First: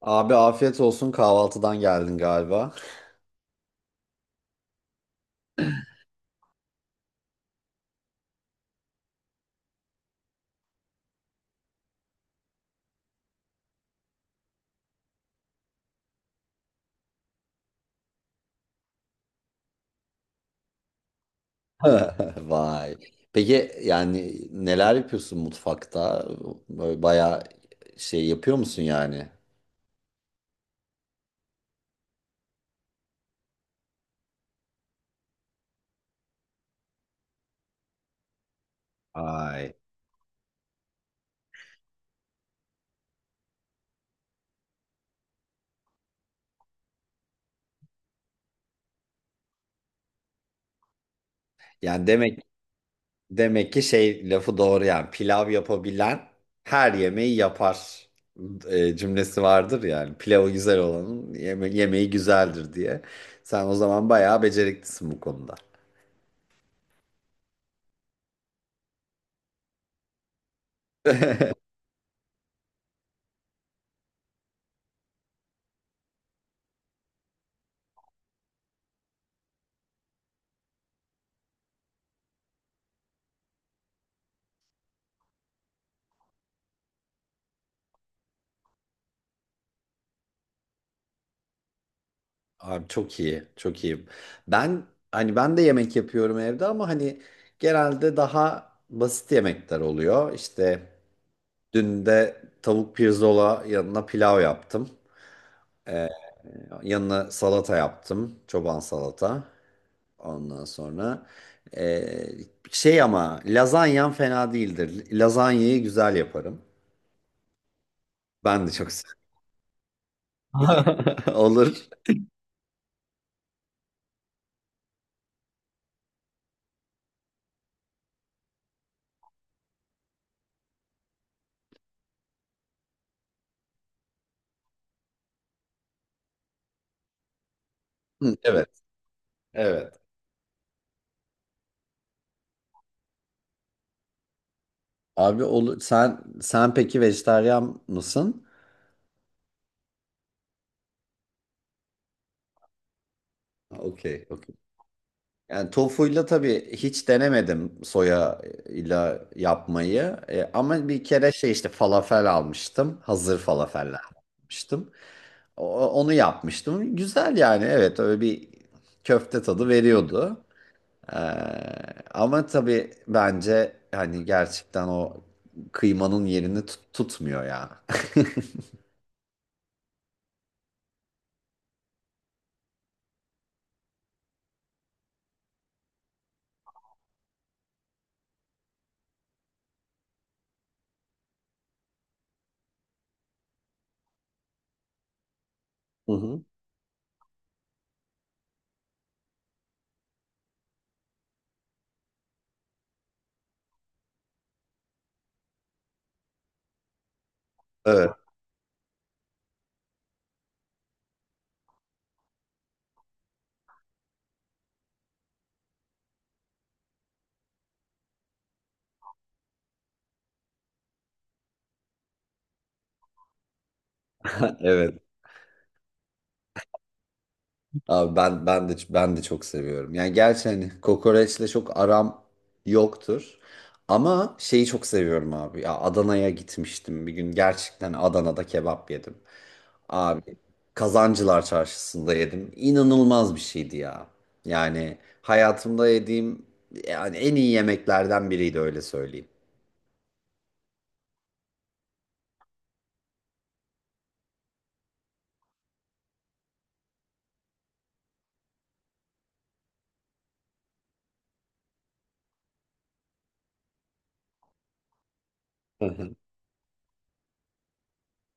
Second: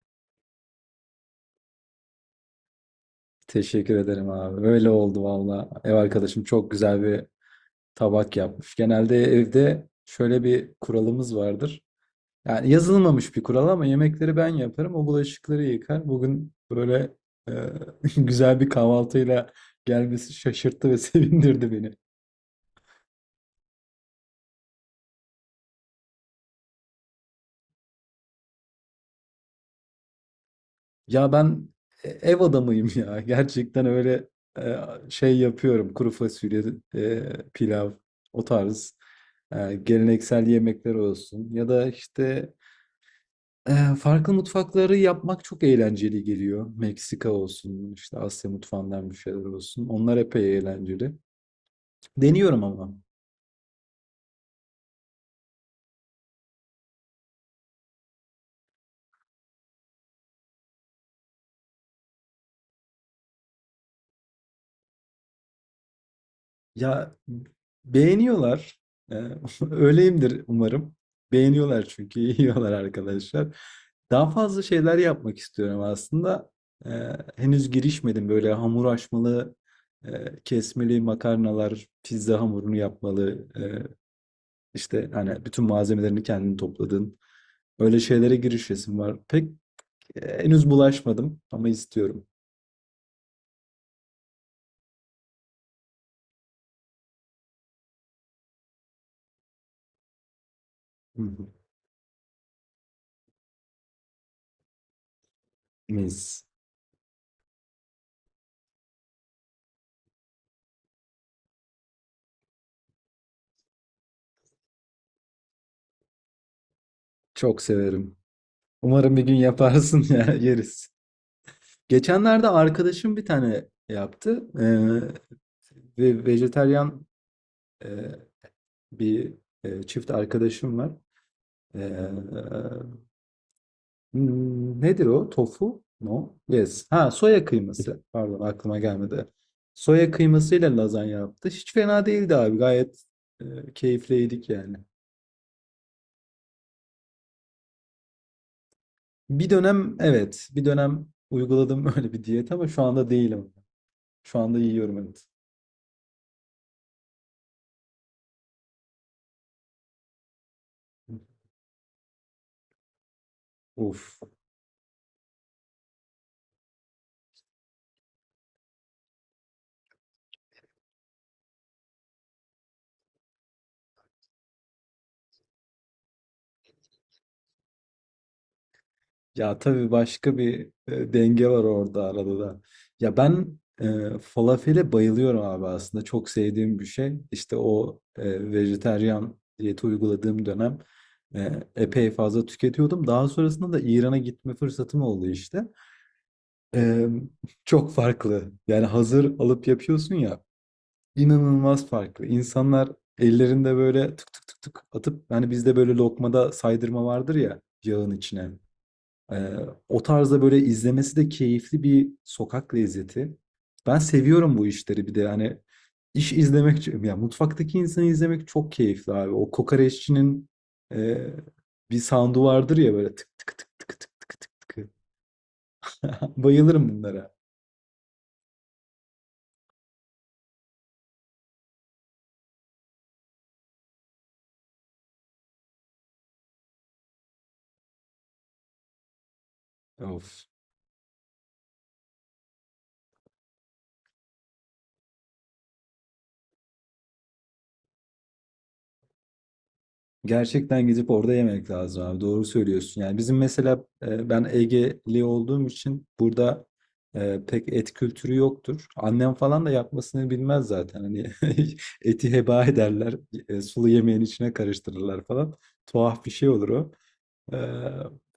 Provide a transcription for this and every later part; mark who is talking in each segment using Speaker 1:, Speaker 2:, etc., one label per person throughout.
Speaker 1: Abi afiyet olsun kahvaltıdan geldin galiba.
Speaker 2: Teşekkür ederim abi. Öyle oldu valla. Ev arkadaşım çok güzel bir tabak yapmış. Genelde evde şöyle bir kuralımız vardır. Yani yazılmamış bir kural ama yemekleri ben yaparım. O bulaşıkları yıkar. Bugün böyle e, güzel bir kahvaltıyla gelmesi şaşırttı ve sevindirdi beni.
Speaker 1: Vay. Peki yani neler yapıyorsun mutfakta? Böyle bayağı şey yapıyor musun yani?
Speaker 2: Ya ben ev adamıyım ya. Gerçekten öyle e, şey yapıyorum. Kuru fasulye, pilav, o tarz.
Speaker 1: Ay.
Speaker 2: Geleneksel yemekler olsun. Ya da farklı mutfakları yapmak çok eğlenceli geliyor. Meksika olsun, işte Asya mutfağından bir şeyler olsun. Onlar epey eğlenceli.
Speaker 1: Yani demek
Speaker 2: Deniyorum ama.
Speaker 1: demek ki şey lafı doğru yani pilav yapabilen her yemeği yapar cümlesi vardır yani. Pilavı güzel olanın yemeği güzeldir diye. Sen o zaman bayağı beceriklisin bu konuda.
Speaker 2: Ya beğeniyorlar. Eee, öyleyimdir umarım. Beğeniyorlar çünkü yiyorlar arkadaşlar. Daha fazla şeyler yapmak istiyorum aslında. Henüz girişmedim böyle hamur açmalı, kesmeli makarnalar, pizza hamurunu yapmalı. İşte hani bütün malzemelerini kendin topladın. Öyle şeylere girişesim var. Pek henüz bulaşmadım ama istiyorum.
Speaker 1: Abi çok iyi, çok iyi. Ben ben de yemek yapıyorum evde ama hani genelde daha basit yemekler oluyor. İşte
Speaker 2: Hı hı.
Speaker 1: dün de tavuk pirzola yanına pilav yaptım.
Speaker 2: Mis.
Speaker 1: Yanına salata yaptım, çoban salata. Ondan sonra eee, şey ama lazanyam fena değildir. Lazanyayı güzel yaparım.
Speaker 2: Çok severim.
Speaker 1: Ben de çok sev-
Speaker 2: Umarım bir gün yaparsın ya yeriz.
Speaker 1: Olur.
Speaker 2: Geçenlerde arkadaşım bir tane yaptı. Ve vejetaryen e, bir çift arkadaşım var. Ee, Nedir o? Tofu? No. Yes. Ha soya kıyması.
Speaker 1: Hı,
Speaker 2: Pardon
Speaker 1: evet,
Speaker 2: aklıma gelmedi.
Speaker 1: evet.
Speaker 2: Soya kıymasıyla lazanya yaptı. Hiç fena değildi abi. Gayet keyifliydik yani.
Speaker 1: Abi olur. Sen peki vejetaryen mısın?
Speaker 2: Bir dönem evet, bir dönem uyguladım öyle bir diyet ama şu anda değilim.
Speaker 1: Okey,
Speaker 2: Şu
Speaker 1: okey.
Speaker 2: anda yiyorum evet.
Speaker 1: Yani tofuyla tabii hiç denemedim soya ile yapmayı. E, ama bir kere şey işte falafel almıştım. Hazır falafeller
Speaker 2: Uf.
Speaker 1: almıştım. Onu yapmıştım. Güzel yani evet öyle bir köfte tadı veriyordu. E, ama tabii bence hani gerçekten o kıymanın yerini tutmuyor ya.
Speaker 2: Ya tabii başka bir denge var orada arada da. Ya ben falafele bayılıyorum abi aslında. Çok sevdiğim bir şey. İşte o vejetaryen diyeti uyguladığım dönem e, epey fazla tüketiyordum. Daha sonrasında da İran'a gitme fırsatım oldu işte.
Speaker 1: Hı hı.
Speaker 2: E, Çok farklı. Yani hazır alıp yapıyorsun ya. İnanılmaz farklı. İnsanlar ellerinde böyle tık tık tık tık atıp hani bizde böyle lokmada saydırma vardır ya
Speaker 1: Evet,
Speaker 2: yağın içine. Ee, O tarzda böyle izlemesi de keyifli bir sokak lezzeti. Ben seviyorum bu işleri bir de yani iş izlemek ya mutfaktaki insanı izlemek çok keyifli abi. O kokoreççinin e, bir sound'u vardır ya böyle tık tık tık tık tık tık tık. Tık.
Speaker 1: evet.
Speaker 2: Bayılırım bunlara.
Speaker 1: Abi ben de çok seviyorum. Yani gerçi hani kokoreçle çok aram yoktur. Ama şeyi çok seviyorum abi. Ya Adana'ya gitmiştim bir gün. Gerçekten Adana'da kebap yedim. Abi
Speaker 2: Of.
Speaker 1: Kazancılar Çarşısı'nda yedim. İnanılmaz bir şeydi ya. Yani hayatımda yediğim yani en iyi yemeklerden biriydi öyle söyleyeyim.
Speaker 2: Gerçekten gidip orada yemek lazım abi. Doğru söylüyorsun. Yani bizim mesela ben Egeli olduğum için burada pek et kültürü yoktur. Annem falan da yapmasını bilmez zaten. Hani eti heba ederler. Sulu yemeğin içine karıştırırlar falan.
Speaker 1: Hı
Speaker 2: Tuhaf bir şey olur o. E,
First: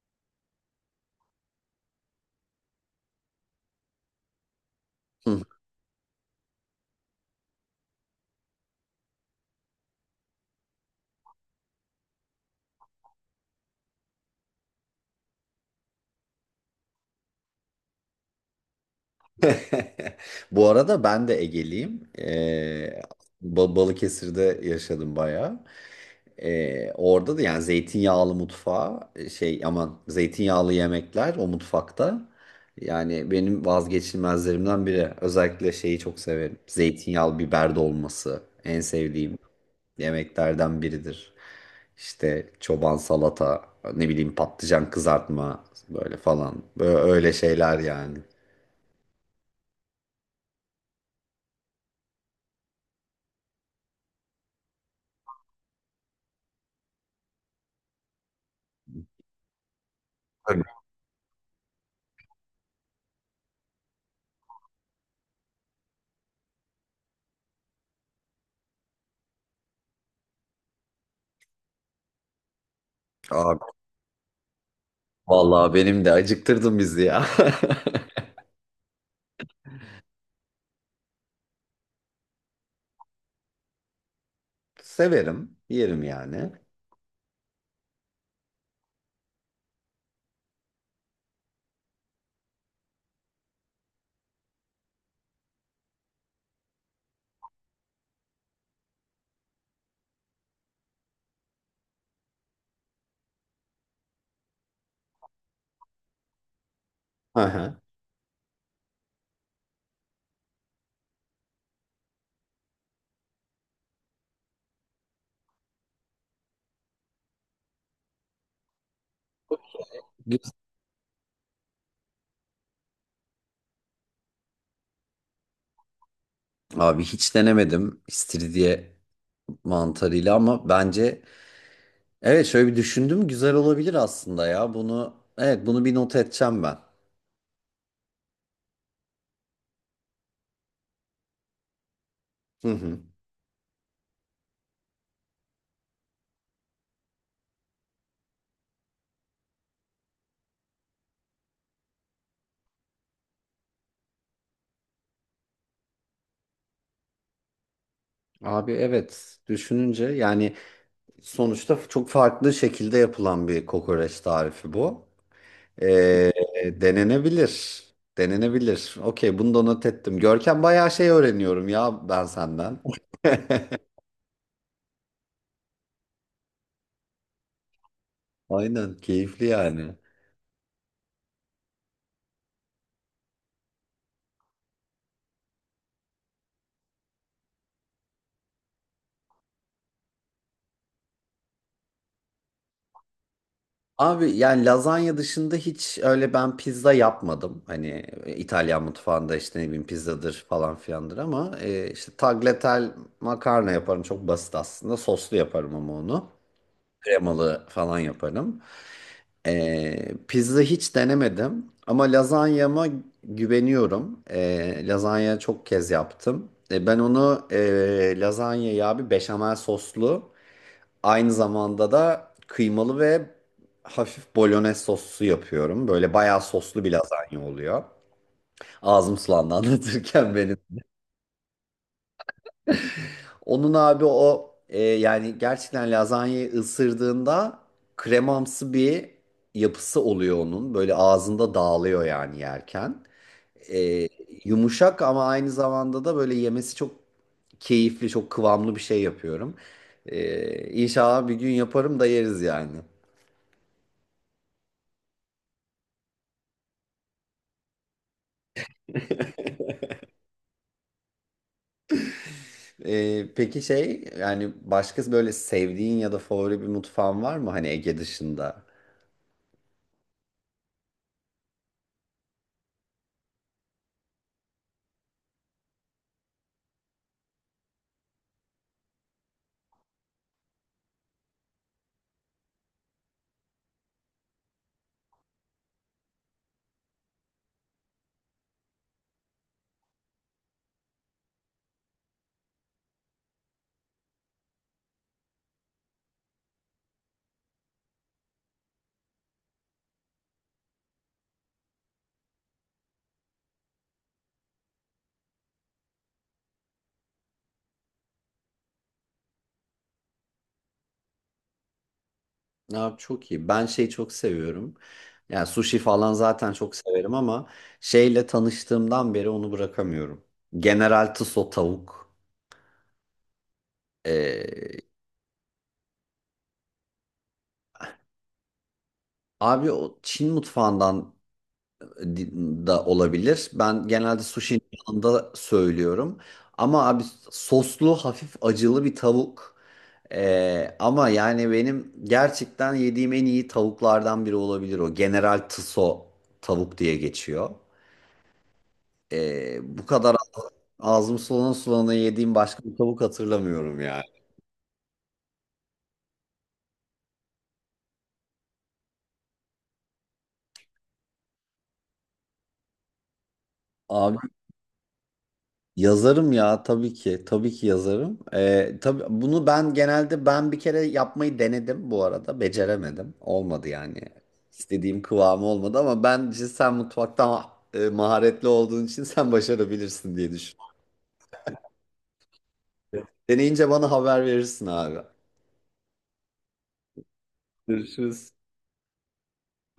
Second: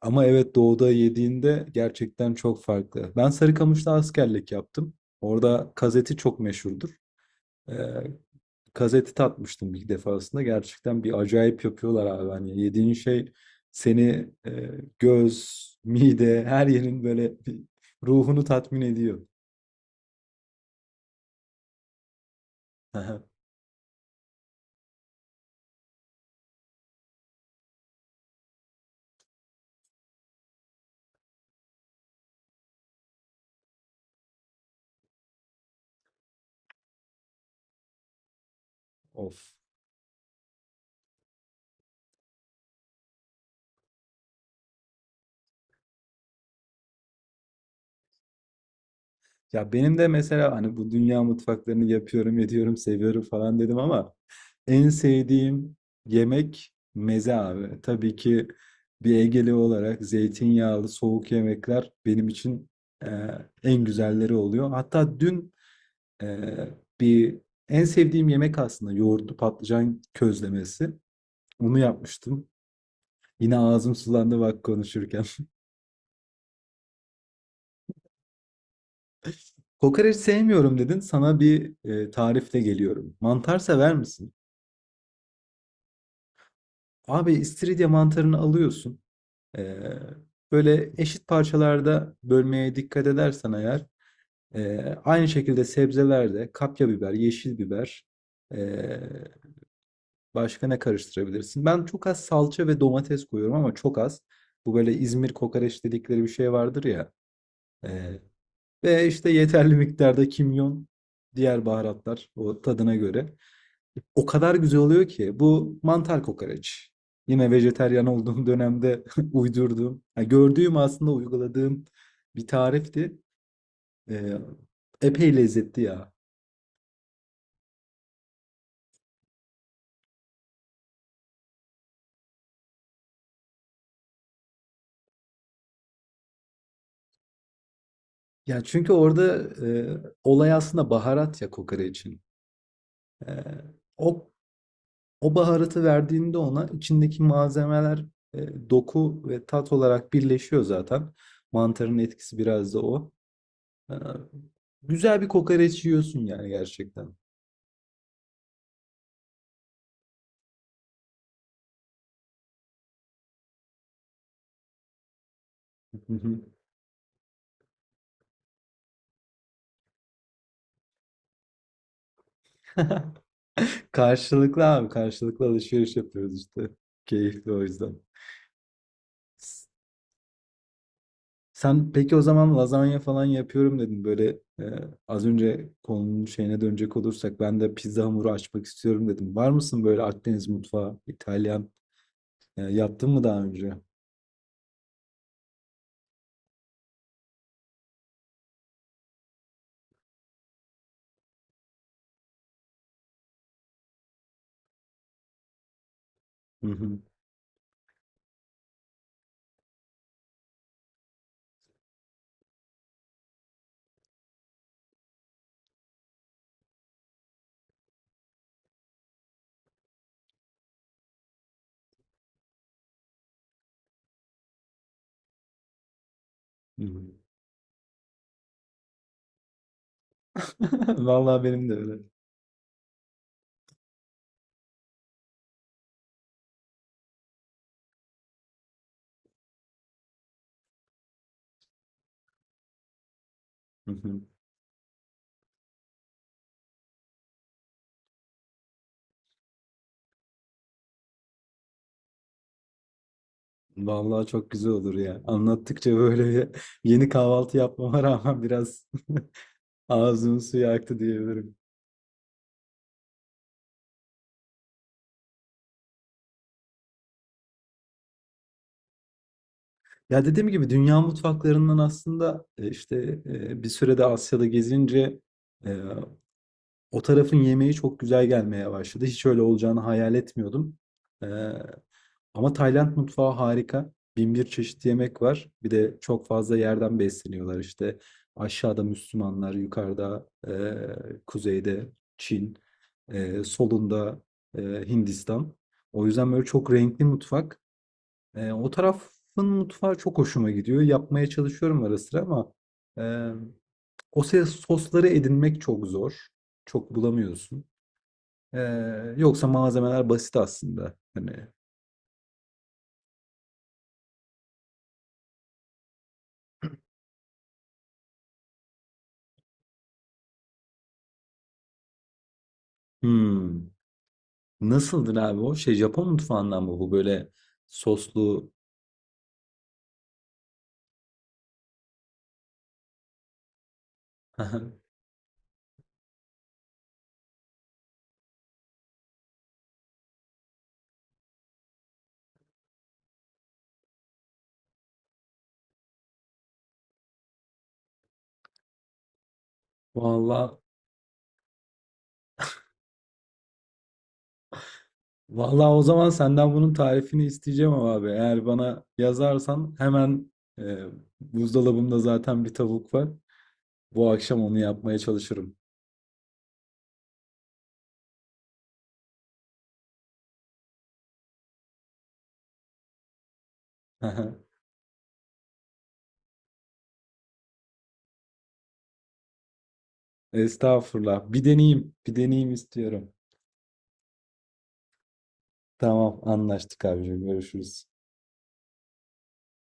Speaker 2: Ama evet doğuda yediğinde gerçekten çok farklı. Ben Sarıkamış'ta askerlik yaptım.
Speaker 1: hı.
Speaker 2: Orada kazeti çok meşhurdur. E, Kazeti tatmıştım bir defasında. Gerçekten bir acayip yapıyorlar abi. Hani yediğin şey seni göz, mide, her yerin böyle bir ruhunu tatmin ediyor.
Speaker 1: Bu arada ben de Egeliyim.
Speaker 2: Aha.
Speaker 1: Balıkesir'de yaşadım bayağı. Orada da yani zeytinyağlı mutfağı şey aman zeytinyağlı yemekler o mutfakta. Yani benim vazgeçilmezlerimden biri. Özellikle şeyi çok severim. Zeytinyağlı biber dolması en sevdiğim
Speaker 2: Of.
Speaker 1: yemeklerden biridir. İşte çoban salata, ne bileyim patlıcan kızartma böyle falan. Böyle öyle şeyler yani.
Speaker 2: Ya benim de mesela hani bu dünya mutfaklarını yapıyorum, ediyorum, seviyorum falan dedim ama en sevdiğim yemek meze abi. Tabii ki bir Egeli olarak zeytinyağlı soğuk yemekler benim için e, en güzelleri oluyor. Hatta dün Ee, bir en sevdiğim yemek aslında yoğurtlu patlıcan közlemesi. Onu yapmıştım. Yine
Speaker 1: Tabii.
Speaker 2: ağzım sulandı bak konuşurken.
Speaker 1: Vallahi benim de acıktırdın bizi ya.
Speaker 2: Kokoreç sevmiyorum dedin. Sana bir tarifle geliyorum. Mantar sever misin?
Speaker 1: Severim, yerim yani.
Speaker 2: Abi istiridye mantarını alıyorsun. Ee, Böyle eşit parçalarda bölmeye dikkat edersen eğer e, aynı şekilde sebzelerde kapya biber, yeşil biber, e, başka ne karıştırabilirsin? Ben çok az salça ve domates koyuyorum ama çok az. Bu böyle İzmir kokoreç dedikleri bir şey vardır ya.
Speaker 1: Aha.
Speaker 2: Ee, Ve işte yeterli miktarda kimyon, diğer baharatlar o tadına göre. O kadar güzel oluyor ki bu mantar kokoreç. Yine vejeteryan olduğum dönemde uydurduğum, yani
Speaker 1: Güzel.
Speaker 2: gördüğüm aslında uyguladığım bir tarifti. Ee, Epey lezzetli ya.
Speaker 1: Abi hiç denemedim istiridye mantarıyla ama bence evet şöyle bir düşündüm güzel olabilir aslında ya. Bunu evet bunu bir not edeceğim ben.
Speaker 2: Ya çünkü orada e, olay aslında baharat ya kokoreçin.
Speaker 1: Hı hı.
Speaker 2: Ee, o O baharatı verdiğinde ona içindeki malzemeler doku ve tat olarak birleşiyor zaten. Mantarın etkisi biraz da o. Ee, Güzel bir kokoreç yiyorsun yani gerçekten.
Speaker 1: Abi evet düşününce yani sonuçta çok farklı şekilde yapılan bir kokoreç tarifi bu. Ee, denenebilir. Denenebilir. Okey bunu da not ettim. Görkem bayağı şey öğreniyorum ya ben senden.
Speaker 2: Karşılıklı abi karşılıklı alışveriş yapıyoruz işte. Keyifli o yüzden.
Speaker 1: Aynen keyifli
Speaker 2: S-
Speaker 1: yani.
Speaker 2: Sen peki o zaman lazanya falan yapıyorum dedin. Böyle az önce konunun şeyine dönecek olursak ben de pizza hamuru açmak istiyorum dedim. Var mısın böyle Akdeniz mutfağı, İtalyan yaptın mı daha önce?
Speaker 1: Abi yani lazanya dışında hiç öyle ben pizza yapmadım. Hani İtalyan mutfağında işte ne bileyim pizzadır falan filandır ama işte tagliatelle makarna yaparım çok basit aslında. Soslu yaparım ama onu.
Speaker 2: Hı hı,
Speaker 1: Kremalı falan yaparım. E, pizza hiç denemedim ama lazanyama güveniyorum. E, lazanya çok kez yaptım. Ben onu lazanyayı abi beşamel soslu. Aynı zamanda da kıymalı ve hafif bolognese soslu yapıyorum. Böyle bayağı soslu
Speaker 2: hı
Speaker 1: bir
Speaker 2: hı.
Speaker 1: lazanya oluyor. Ağzım sulandı anlatırken benim.
Speaker 2: Vallahi benim de öyle.
Speaker 1: Onun abi o yani gerçekten lazanyayı ısırdığında kremamsı bir yapısı oluyor onun. Böyle ağzında dağılıyor yani yerken.
Speaker 2: Hı
Speaker 1: E,
Speaker 2: hı.
Speaker 1: yumuşak ama aynı zamanda da böyle yemesi çok keyifli, çok kıvamlı bir şey yapıyorum. E, İnşallah bir gün yaparım da yeriz yani.
Speaker 2: Vallahi çok güzel olur ya. Anlattıkça böyle yeni kahvaltı yapmama rağmen biraz ağzımın suyu aktı diyebilirim.
Speaker 1: Peki şey yani başka böyle sevdiğin ya da favori bir mutfağın var mı hani Ege dışında?
Speaker 2: Ya dediğim gibi dünya mutfaklarından aslında bir sürede Asya'da gezince e, o tarafın yemeği çok güzel gelmeye başladı. Hiç öyle olacağını hayal etmiyordum. Ee, Ama Tayland mutfağı harika. Bin bir çeşit yemek var. Bir de çok fazla yerden besleniyorlar işte. Aşağıda Müslümanlar, yukarıda kuzeyde Çin, solunda Hindistan. O yüzden böyle çok renkli mutfak. O tarafın mutfağı çok hoşuma gidiyor. Yapmaya çalışıyorum ara sıra ama e, sosları edinmek çok zor. Çok bulamıyorsun. Ee, Yoksa malzemeler basit aslında.
Speaker 1: Abi çok iyi. Ben şeyi çok seviyorum. Yani sushi falan zaten çok severim ama şeyle tanıştığımdan beri onu bırakamıyorum. General Tso tavuk.
Speaker 2: Hmm,
Speaker 1: Ee,
Speaker 2: Nasıldır abi o? Şey Japon mutfağından mı bu böyle soslu?
Speaker 1: abi o Çin mutfağından da olabilir. Ben genelde sushi'nin yanında söylüyorum. Ama abi soslu hafif acılı bir tavuk. Ama yani benim gerçekten yediğim en iyi tavuklardan biri olabilir o. General Tso tavuk diye geçiyor. Bu kadar
Speaker 2: Vallahi
Speaker 1: ağzım sulana sulana yediğim başka bir tavuk hatırlamıyorum yani.
Speaker 2: vallahi o zaman senden bunun tarifini isteyeceğim ama abi. Eğer bana yazarsan hemen e, buzdolabımda zaten bir tavuk var. Bu
Speaker 1: Abi
Speaker 2: akşam onu yapmaya çalışırım.
Speaker 1: yazarım ya tabii ki yazarım. Tabii bunu ben bir kere yapmayı denedim bu arada beceremedim. Olmadı yani. İstediğim kıvamı olmadı ama bence sen mutfaktan maharetli olduğun için sen başarabilirsin diye düşünüyorum.
Speaker 2: Estağfurullah. Bir deneyeyim. Bir deneyeyim istiyorum.
Speaker 1: Deneyince bana haber verirsin abi.
Speaker 2: Tamam anlaştık abicim. Görüşürüz.
Speaker 1: Görüşürüz.